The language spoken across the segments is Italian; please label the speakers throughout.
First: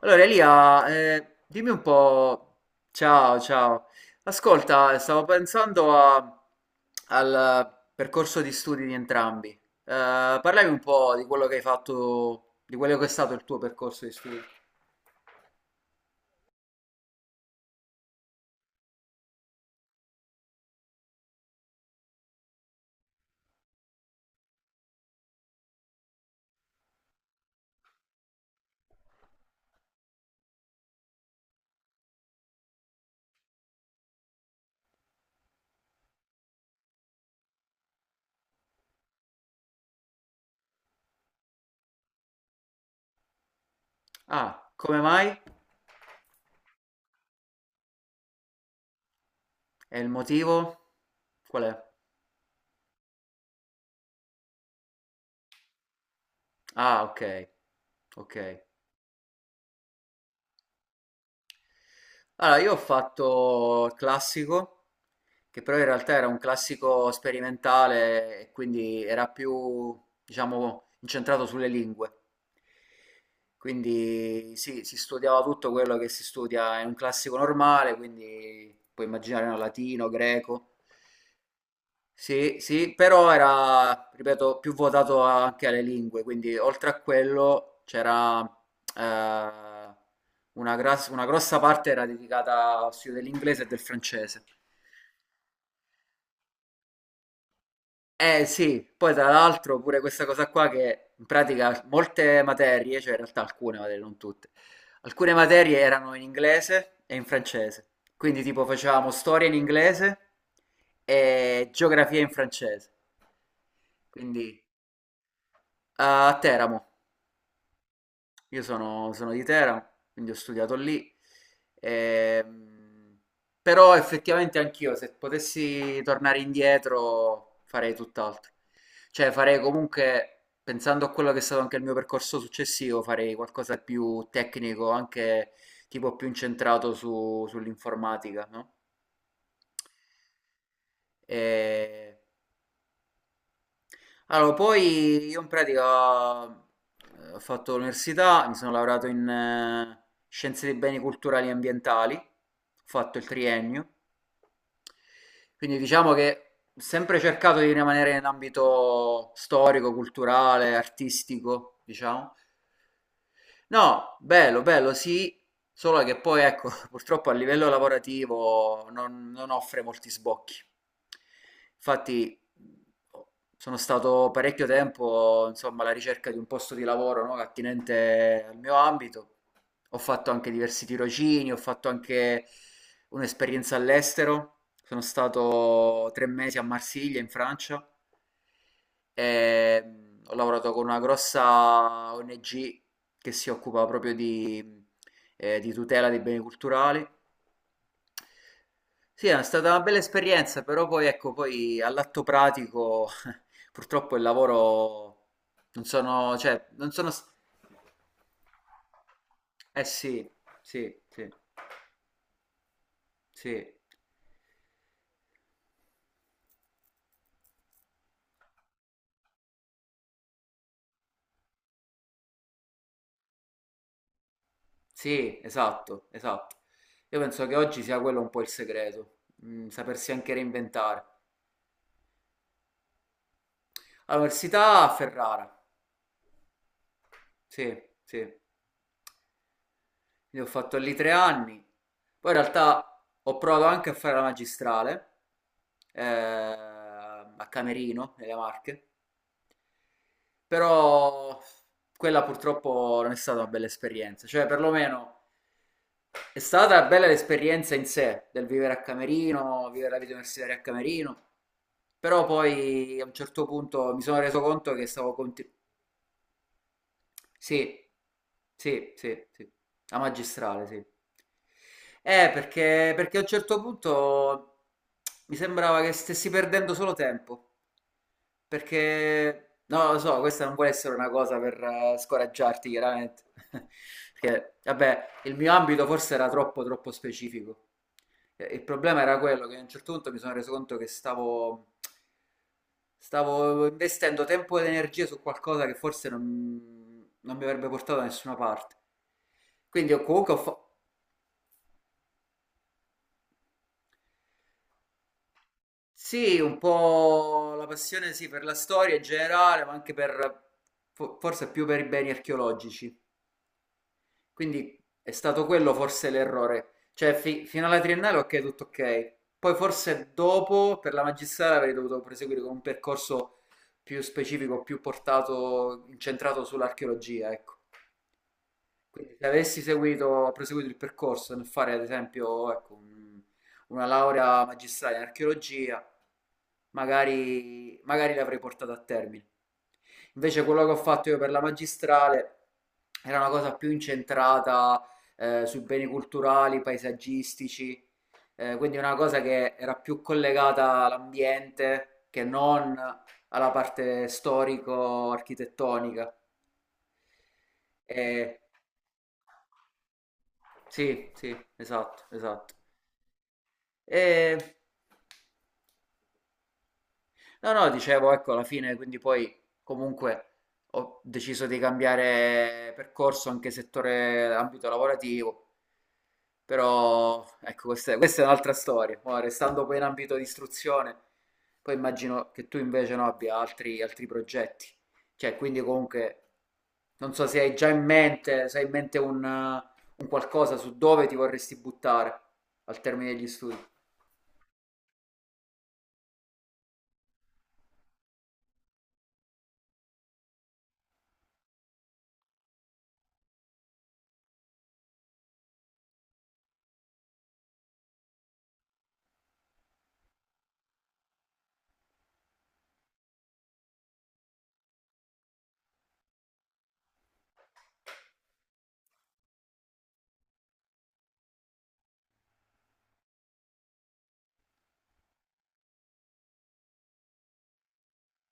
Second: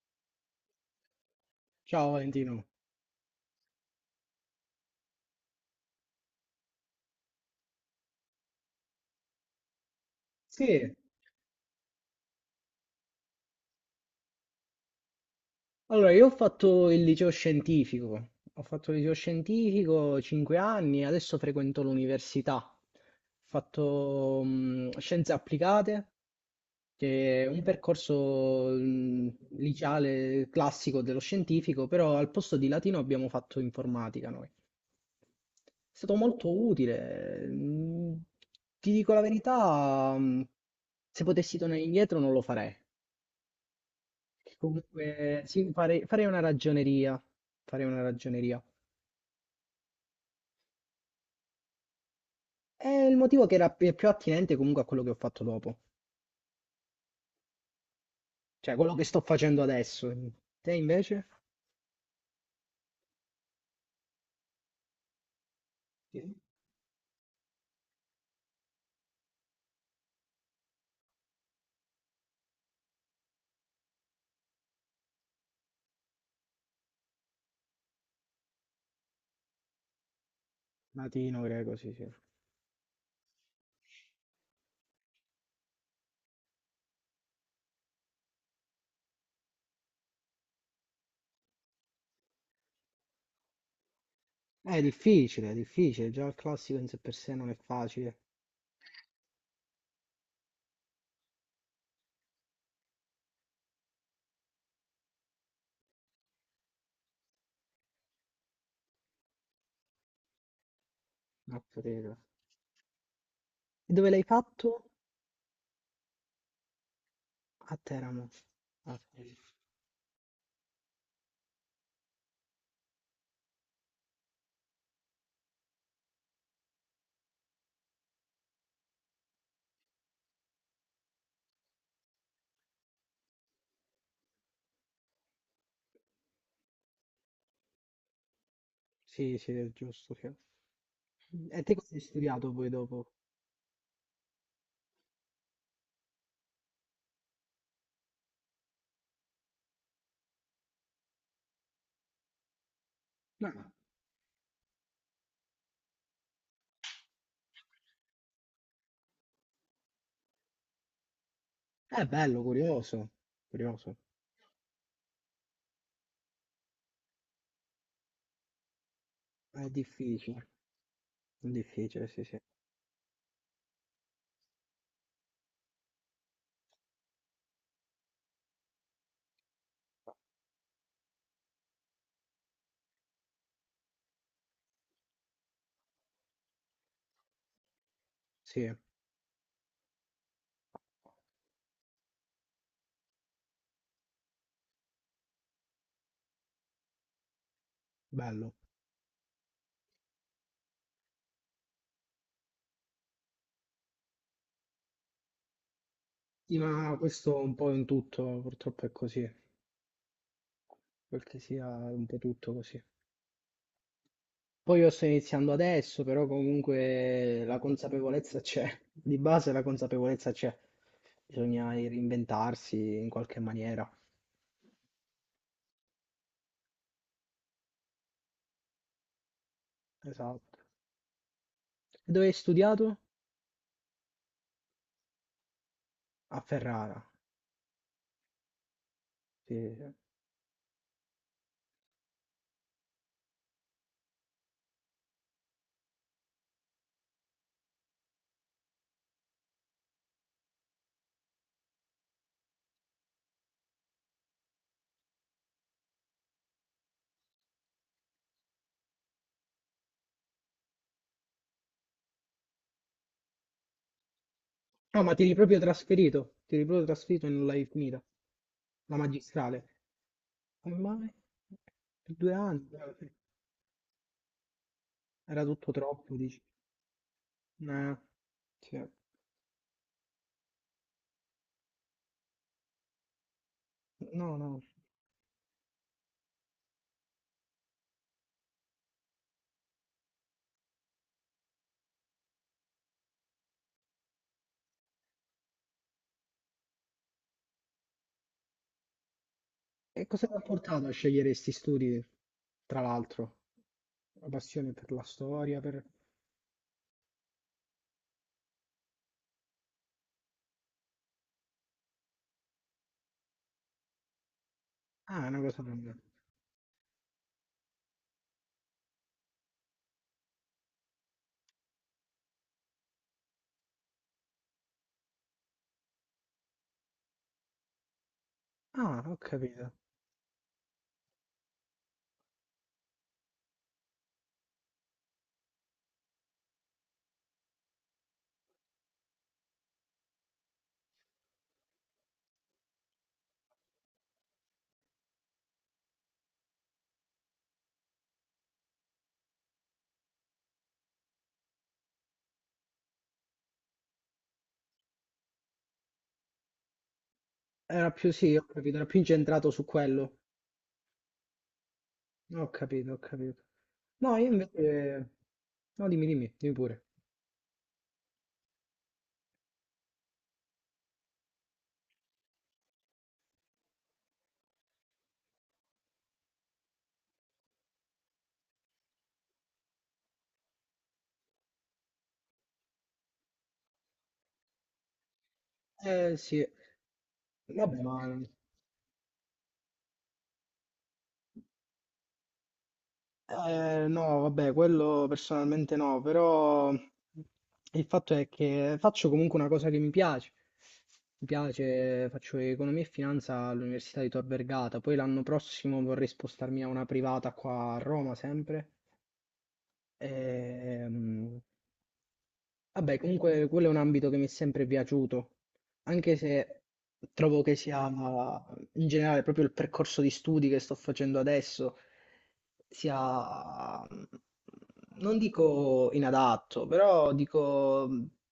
Speaker 1: Allora Elia, dimmi un
Speaker 2: Ciao
Speaker 1: po',
Speaker 2: Valentino.
Speaker 1: ciao ciao, ascolta, stavo pensando al percorso di studi di entrambi.
Speaker 2: Sì,
Speaker 1: Parlami un po' di quello che hai fatto, di quello che è stato il tuo percorso di studi.
Speaker 2: allora io ho fatto il liceo scientifico, ho fatto il liceo scientifico 5 anni, adesso frequento l'università. Ho fatto scienze applicate, che è un percorso liceale classico dello scientifico, però al posto di latino abbiamo fatto informatica noi. È stato molto utile. Ti dico la verità, se potessi tornare indietro non lo farei. Che
Speaker 1: Ah, come mai?
Speaker 2: comunque sì, farei una ragioneria. Farei una ragioneria.
Speaker 1: E il motivo? Qual è?
Speaker 2: È il motivo che era più attinente comunque a quello che ho fatto dopo,
Speaker 1: Ah, ok, ok.
Speaker 2: cioè quello che sto facendo adesso. Te invece?
Speaker 1: Allora, io ho fatto il classico, che però in realtà era
Speaker 2: Sì.
Speaker 1: un classico sperimentale, e quindi era più, diciamo, incentrato sulle lingue. Quindi sì, si studiava tutto quello che si studia in un classico normale, quindi puoi immaginare no, latino, greco.
Speaker 2: Latino, greco, sì, sì.
Speaker 1: Sì, sì, però era, ripeto, più votato anche alle lingue, quindi oltre a quello c'era eh, una, una grossa parte era dedicata allo studio dell'inglese e del francese.
Speaker 2: È difficile, già il classico in sé per sé non è facile.
Speaker 1: Eh sì, poi tra l'altro pure questa cosa qua che in pratica molte materie, cioè in realtà alcune materie, non tutte, alcune materie erano in inglese e in francese, quindi tipo facevamo storia in inglese e
Speaker 2: Mazza tela.
Speaker 1: geografia in francese,
Speaker 2: E dove l'hai
Speaker 1: quindi
Speaker 2: fatto?
Speaker 1: eh, a Teramo.
Speaker 2: A Teramo. Ah, sì,
Speaker 1: Sono di Teramo, quindi ho studiato lì. Ehm, però effettivamente anch'io, se potessi tornare indietro, farei tutt'altro. Cioè farei comunque, pensando a quello che è stato anche il mio percorso successivo, farei qualcosa di più tecnico, anche tipo più incentrato sull'informatica, no?
Speaker 2: sì, sì, è giusto. Sì.
Speaker 1: E
Speaker 2: E te cosa hai studiato poi dopo?
Speaker 1: allora, poi io in pratica ho fatto l'università, mi sono laureato in scienze dei beni culturali e ambientali, ho fatto il
Speaker 2: No,
Speaker 1: triennio, quindi diciamo che ho sempre cercato di rimanere in ambito storico, culturale, artistico,
Speaker 2: è
Speaker 1: diciamo.
Speaker 2: bello, curioso, curioso.
Speaker 1: No, bello, bello, sì, solo che poi ecco, purtroppo a livello lavorativo non
Speaker 2: È
Speaker 1: offre molti
Speaker 2: difficile,
Speaker 1: sbocchi.
Speaker 2: difficile, sì,
Speaker 1: Infatti
Speaker 2: sì.
Speaker 1: sono stato parecchio tempo, insomma, alla ricerca di un posto di lavoro, no, attinente al mio ambito. Ho fatto anche diversi tirocini, ho fatto anche un'esperienza all'estero. Sono stato 3 mesi a Marsiglia, in Francia.
Speaker 2: Sì,
Speaker 1: Ho lavorato con una grossa ONG che si occupa proprio di tutela dei beni culturali.
Speaker 2: bello.
Speaker 1: Sì, è stata una bella esperienza, però poi ecco, poi all'atto pratico purtroppo il lavoro non sono,
Speaker 2: Sì,
Speaker 1: cioè, non
Speaker 2: ma
Speaker 1: sono, s-
Speaker 2: questo un po' in tutto, purtroppo è così,
Speaker 1: eh sì, sì,
Speaker 2: quel
Speaker 1: sì,
Speaker 2: che sia un po' tutto così.
Speaker 1: sì,
Speaker 2: Poi io sto iniziando adesso, però comunque la consapevolezza c'è, di base la consapevolezza c'è. Bisogna reinventarsi in qualche maniera.
Speaker 1: sì, esatto, esatto. Io penso che oggi sia quello un po' il segreto, sapersi anche
Speaker 2: Esatto.
Speaker 1: reinventare.
Speaker 2: E dove hai studiato?
Speaker 1: All'università a Ferrara.
Speaker 2: A Ferrara.
Speaker 1: Sì, sì.
Speaker 2: Sì. Sì.
Speaker 1: Quindi ho fatto lì 3 anni. Poi in realtà ho provato anche a fare la magistrale a Camerino, nelle Marche, però quella purtroppo non è stata una bella esperienza. Cioè, perlomeno è stata bella l'esperienza in sé del vivere a Camerino, vivere la vita universitaria a Camerino, però poi a un certo punto mi sono reso conto che
Speaker 2: No,
Speaker 1: stavo
Speaker 2: ma ti eri
Speaker 1: continuando.
Speaker 2: proprio trasferito, ti eri proprio trasferito e non l'hai
Speaker 1: Sì,
Speaker 2: finita,
Speaker 1: sì,
Speaker 2: la
Speaker 1: sì, sì.
Speaker 2: magistrale.
Speaker 1: La magistrale,
Speaker 2: Come
Speaker 1: sì.
Speaker 2: mai? Per 2 anni,
Speaker 1: Perché a un certo punto mi
Speaker 2: era tutto
Speaker 1: sembrava che
Speaker 2: troppo,
Speaker 1: stessi
Speaker 2: dici.
Speaker 1: perdendo solo tempo.
Speaker 2: Eh, sì.
Speaker 1: Perché, no, lo so, questa non vuole essere una cosa per scoraggiarti, chiaramente.
Speaker 2: No,
Speaker 1: Perché,
Speaker 2: no.
Speaker 1: vabbè, il mio ambito forse era troppo, troppo specifico. Il problema era quello che a un certo punto mi sono reso conto che stavo, stavo investendo tempo ed energie su qualcosa che forse non mi avrebbe portato da nessuna parte.
Speaker 2: E cosa ti
Speaker 1: Comunque
Speaker 2: ha portato a scegliere questi studi, tra l'altro? La passione per la storia, per...
Speaker 1: sì, un po' la passione sì, per la storia in generale, ma anche per... forse più per i beni archeologici. Quindi è
Speaker 2: Ah, è una
Speaker 1: stato
Speaker 2: cosa
Speaker 1: quello
Speaker 2: lunga.
Speaker 1: forse l'errore. Cioè, fino alla triennale ok, tutto ok. Poi forse dopo, per la magistrale, avrei dovuto proseguire con un percorso più specifico, più portato, incentrato sull'archeologia, ecco.
Speaker 2: Ah,
Speaker 1: Quindi
Speaker 2: ho
Speaker 1: se avessi
Speaker 2: capito.
Speaker 1: seguito, proseguito il percorso nel fare ad esempio ecco, una laurea magistrale in archeologia, magari, magari l'avrei portata a termine. Invece quello che ho fatto io per la magistrale era una cosa più incentrata su beni culturali, paesaggistici, quindi una cosa che era più collegata all'ambiente che non alla parte storico-architettonica.
Speaker 2: Era più,
Speaker 1: E
Speaker 2: sì, ho capito, era più incentrato su quello.
Speaker 1: sì, sì, esatto,
Speaker 2: Ho
Speaker 1: esatto.
Speaker 2: capito, ho capito. No, io
Speaker 1: E
Speaker 2: invece... No, dimmi, dimmi, dimmi pure.
Speaker 1: no, no, dicevo, ecco, alla fine, quindi poi comunque ho deciso di cambiare percorso anche settore, ambito lavorativo, però ecco, questa è un'altra storia. Ora, restando poi in ambito di istruzione, poi immagino che tu invece no, abbia altri progetti. Cioè, quindi comunque,
Speaker 2: Sì.
Speaker 1: non so se hai già
Speaker 2: Vabbè,
Speaker 1: in
Speaker 2: ma...
Speaker 1: mente, se hai in mente un qualcosa su dove ti vorresti buttare al termine degli studi.
Speaker 2: No, vabbè, quello personalmente no, però il fatto è che faccio comunque una cosa che mi piace. Mi piace, faccio economia e finanza all'Università di Tor Vergata, poi l'anno prossimo vorrei spostarmi a una privata qua a Roma sempre. Ehm, Vabbè, comunque quello è un ambito che mi è sempre piaciuto, anche se trovo che sia in generale proprio il percorso di studi che sto facendo adesso sia, non dico inadatto, però dico,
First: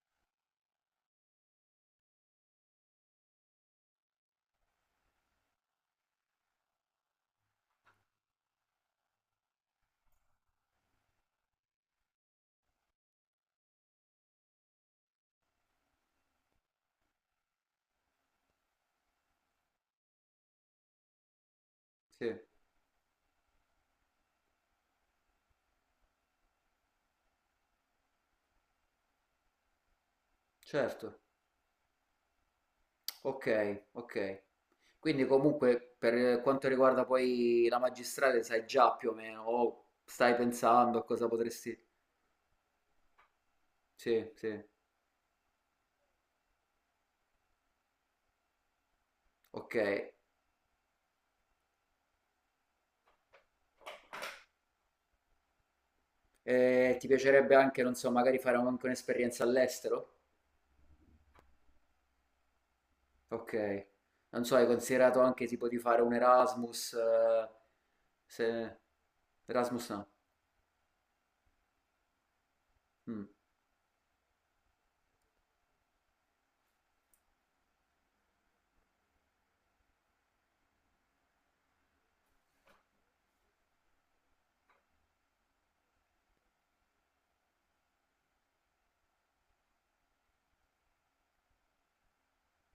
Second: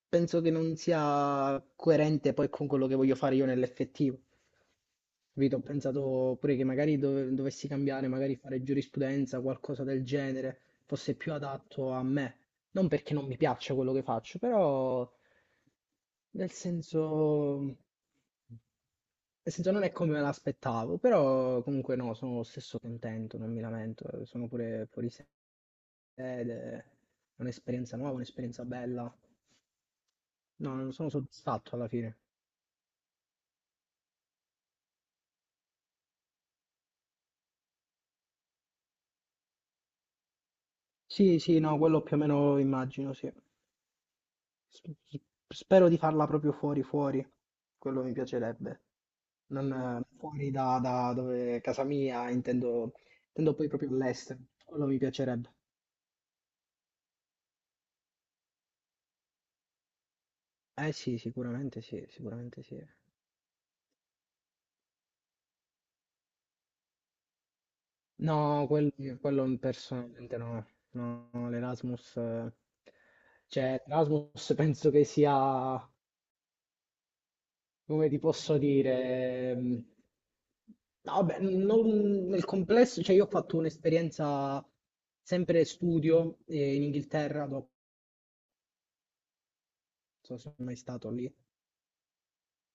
Speaker 2: penso che non sia coerente poi con quello che voglio fare io nell'effettivo. Capito? Ho pensato pure che magari dovessi cambiare, magari fare giurisprudenza, qualcosa del genere, fosse più adatto a me. Non perché non mi piaccia quello che faccio, però nel senso non è come me l'aspettavo, però comunque no,
Speaker 1: Sì,
Speaker 2: sono lo stesso contento, non mi lamento, sono pure fuori sede, ed è un'esperienza nuova, un'esperienza bella. No, non sono
Speaker 1: certo.
Speaker 2: soddisfatto alla fine.
Speaker 1: Ok, ok. Quindi comunque per quanto riguarda poi la magistrale sai già più o meno, o stai pensando a cosa
Speaker 2: Sì, sì,
Speaker 1: potresti...
Speaker 2: no, quello più o meno immagino, sì.
Speaker 1: Sì, sì,
Speaker 2: S- s- Spero di farla proprio fuori, fuori. Quello mi piacerebbe. Non
Speaker 1: ok.
Speaker 2: fuori da, da dove casa mia, intendo, intendo poi proprio all'estero. Quello mi piacerebbe.
Speaker 1: E ti piacerebbe anche, non so, magari fare anche un'esperienza all'estero?
Speaker 2: Eh sì, sicuramente sì, sicuramente sì.
Speaker 1: Ok. Non so, hai considerato anche tipo di fare un Erasmus?
Speaker 2: No,
Speaker 1: Se...
Speaker 2: quello
Speaker 1: Erasmus no.
Speaker 2: personalmente no. No, no, l'Erasmus,
Speaker 1: Mm,
Speaker 2: cioè Erasmus penso che sia, come ti posso dire, no, vabbè, nel complesso, cioè io ho fatto un'esperienza sempre studio in Inghilterra, dopo non so se sono mai stato lì,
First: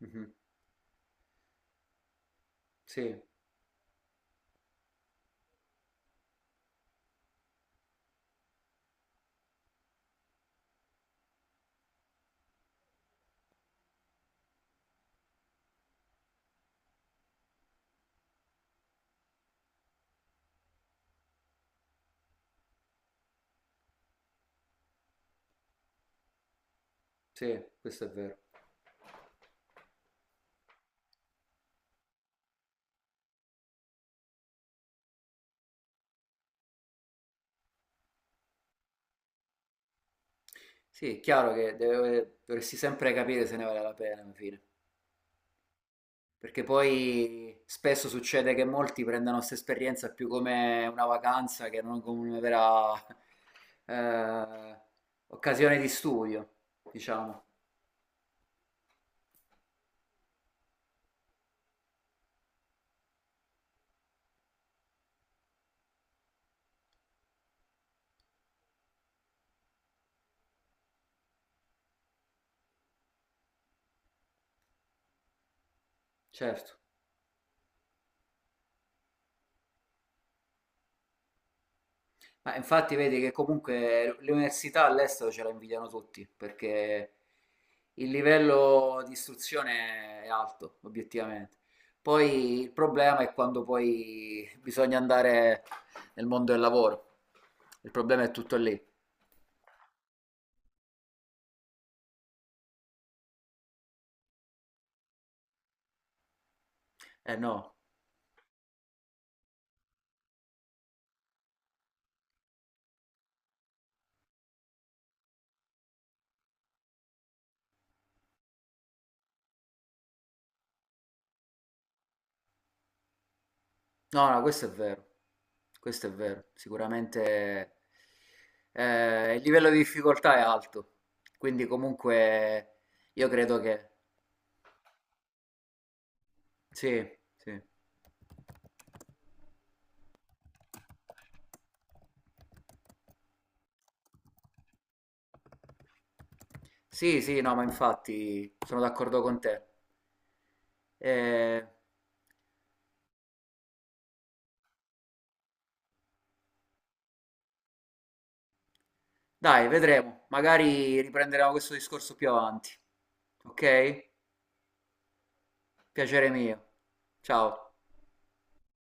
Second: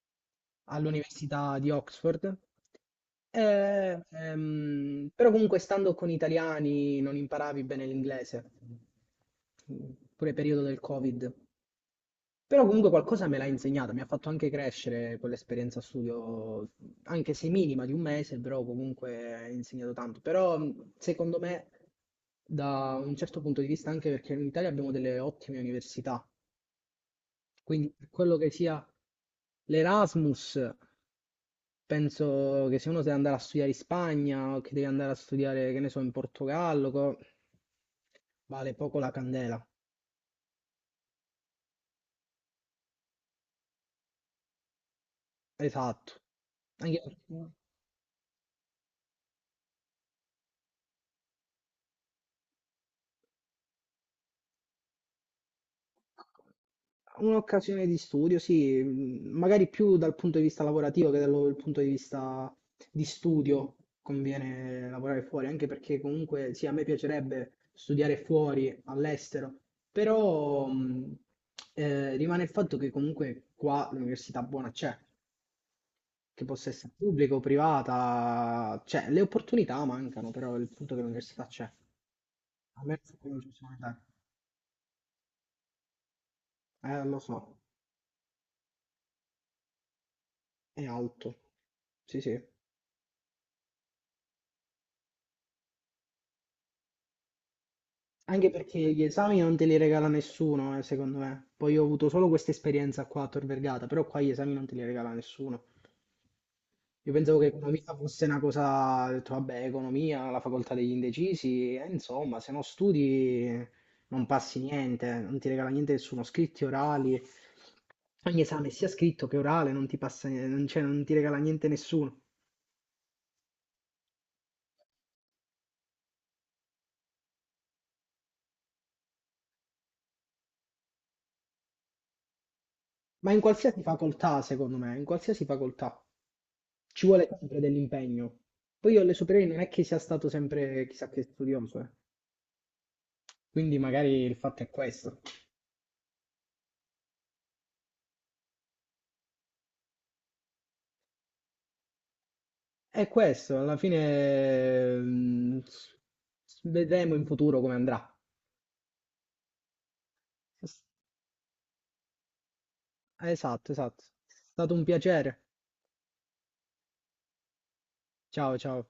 Speaker 1: mhm.
Speaker 2: all'università di Oxford.
Speaker 1: Sì,
Speaker 2: E, però comunque stando con italiani non imparavi bene l'inglese, pure periodo del Covid. Però comunque qualcosa me l'ha insegnata, mi ha fatto anche crescere quell'esperienza a studio, anche se minima di 1 mese, però comunque ha insegnato tanto. Però secondo me, da un certo punto di vista, anche perché in Italia abbiamo delle ottime università,
Speaker 1: sì,
Speaker 2: quindi
Speaker 1: questo è
Speaker 2: per quello
Speaker 1: vero.
Speaker 2: che sia l'Erasmus, penso che se uno deve andare a studiare in Spagna o che deve andare a studiare, che ne so, in Portogallo, vale poco la candela.
Speaker 1: Sì, è chiaro che dovresti sempre capire se ne vale la pena alla fine,
Speaker 2: Esatto.
Speaker 1: perché
Speaker 2: Perché
Speaker 1: poi spesso succede che molti prendano questa esperienza più come una vacanza che non come una vera eh, occasione di studio, diciamo,
Speaker 2: un'occasione di studio, sì, magari più dal punto di vista lavorativo che dal punto di vista di studio conviene lavorare fuori, anche perché comunque sì, a me piacerebbe studiare fuori, all'estero, però rimane il fatto che comunque qua l'università buona c'è, che possa
Speaker 1: certo.
Speaker 2: essere pubblica o privata, cioè le opportunità mancano, però il punto è che l'università c'è. A
Speaker 1: Ma infatti
Speaker 2: me
Speaker 1: vedi che
Speaker 2: non ci sono idee.
Speaker 1: comunque le università all'estero ce la invidiano tutti, perché
Speaker 2: Lo so,
Speaker 1: il livello di istruzione è alto,
Speaker 2: è alto.
Speaker 1: obiettivamente.
Speaker 2: Sì, sì.
Speaker 1: Poi il problema è quando poi bisogna andare nel mondo del lavoro. Il problema è
Speaker 2: Anche
Speaker 1: tutto
Speaker 2: perché
Speaker 1: lì.
Speaker 2: gli esami non te li regala nessuno, secondo me. Poi io ho avuto solo questa esperienza qua a Tor Vergata, però qua gli esami non te li regala nessuno. Io
Speaker 1: Eh
Speaker 2: pensavo che
Speaker 1: no,
Speaker 2: economia fosse una cosa, ho detto, vabbè, economia, la facoltà degli indecisi, insomma, se non studi non passi niente, non ti regala niente nessuno, scritti orali, ogni esame sia scritto che orale non ti passa, non, cioè, non ti regala niente nessuno.
Speaker 1: no, no, questo è vero. Questo è vero. Sicuramente il livello di difficoltà è alto. Quindi comunque io
Speaker 2: Ma in
Speaker 1: credo
Speaker 2: qualsiasi
Speaker 1: che...
Speaker 2: facoltà, secondo me, in qualsiasi facoltà
Speaker 1: Sì,
Speaker 2: ci vuole sempre
Speaker 1: sì.
Speaker 2: dell'impegno. Poi io alle superiori non è che sia stato sempre chissà che studioso, eh. Quindi magari il fatto è questo.
Speaker 1: Sì, sì, no, ma infatti sono d'accordo con te. Eh,
Speaker 2: È questo, alla fine vedremo in futuro come andrà.
Speaker 1: dai, vedremo. Magari riprenderemo questo discorso più avanti.
Speaker 2: Esatto, esatto.
Speaker 1: Ok?
Speaker 2: È stato un piacere.
Speaker 1: Piacere mio. Ciao.
Speaker 2: Ciao, ciao.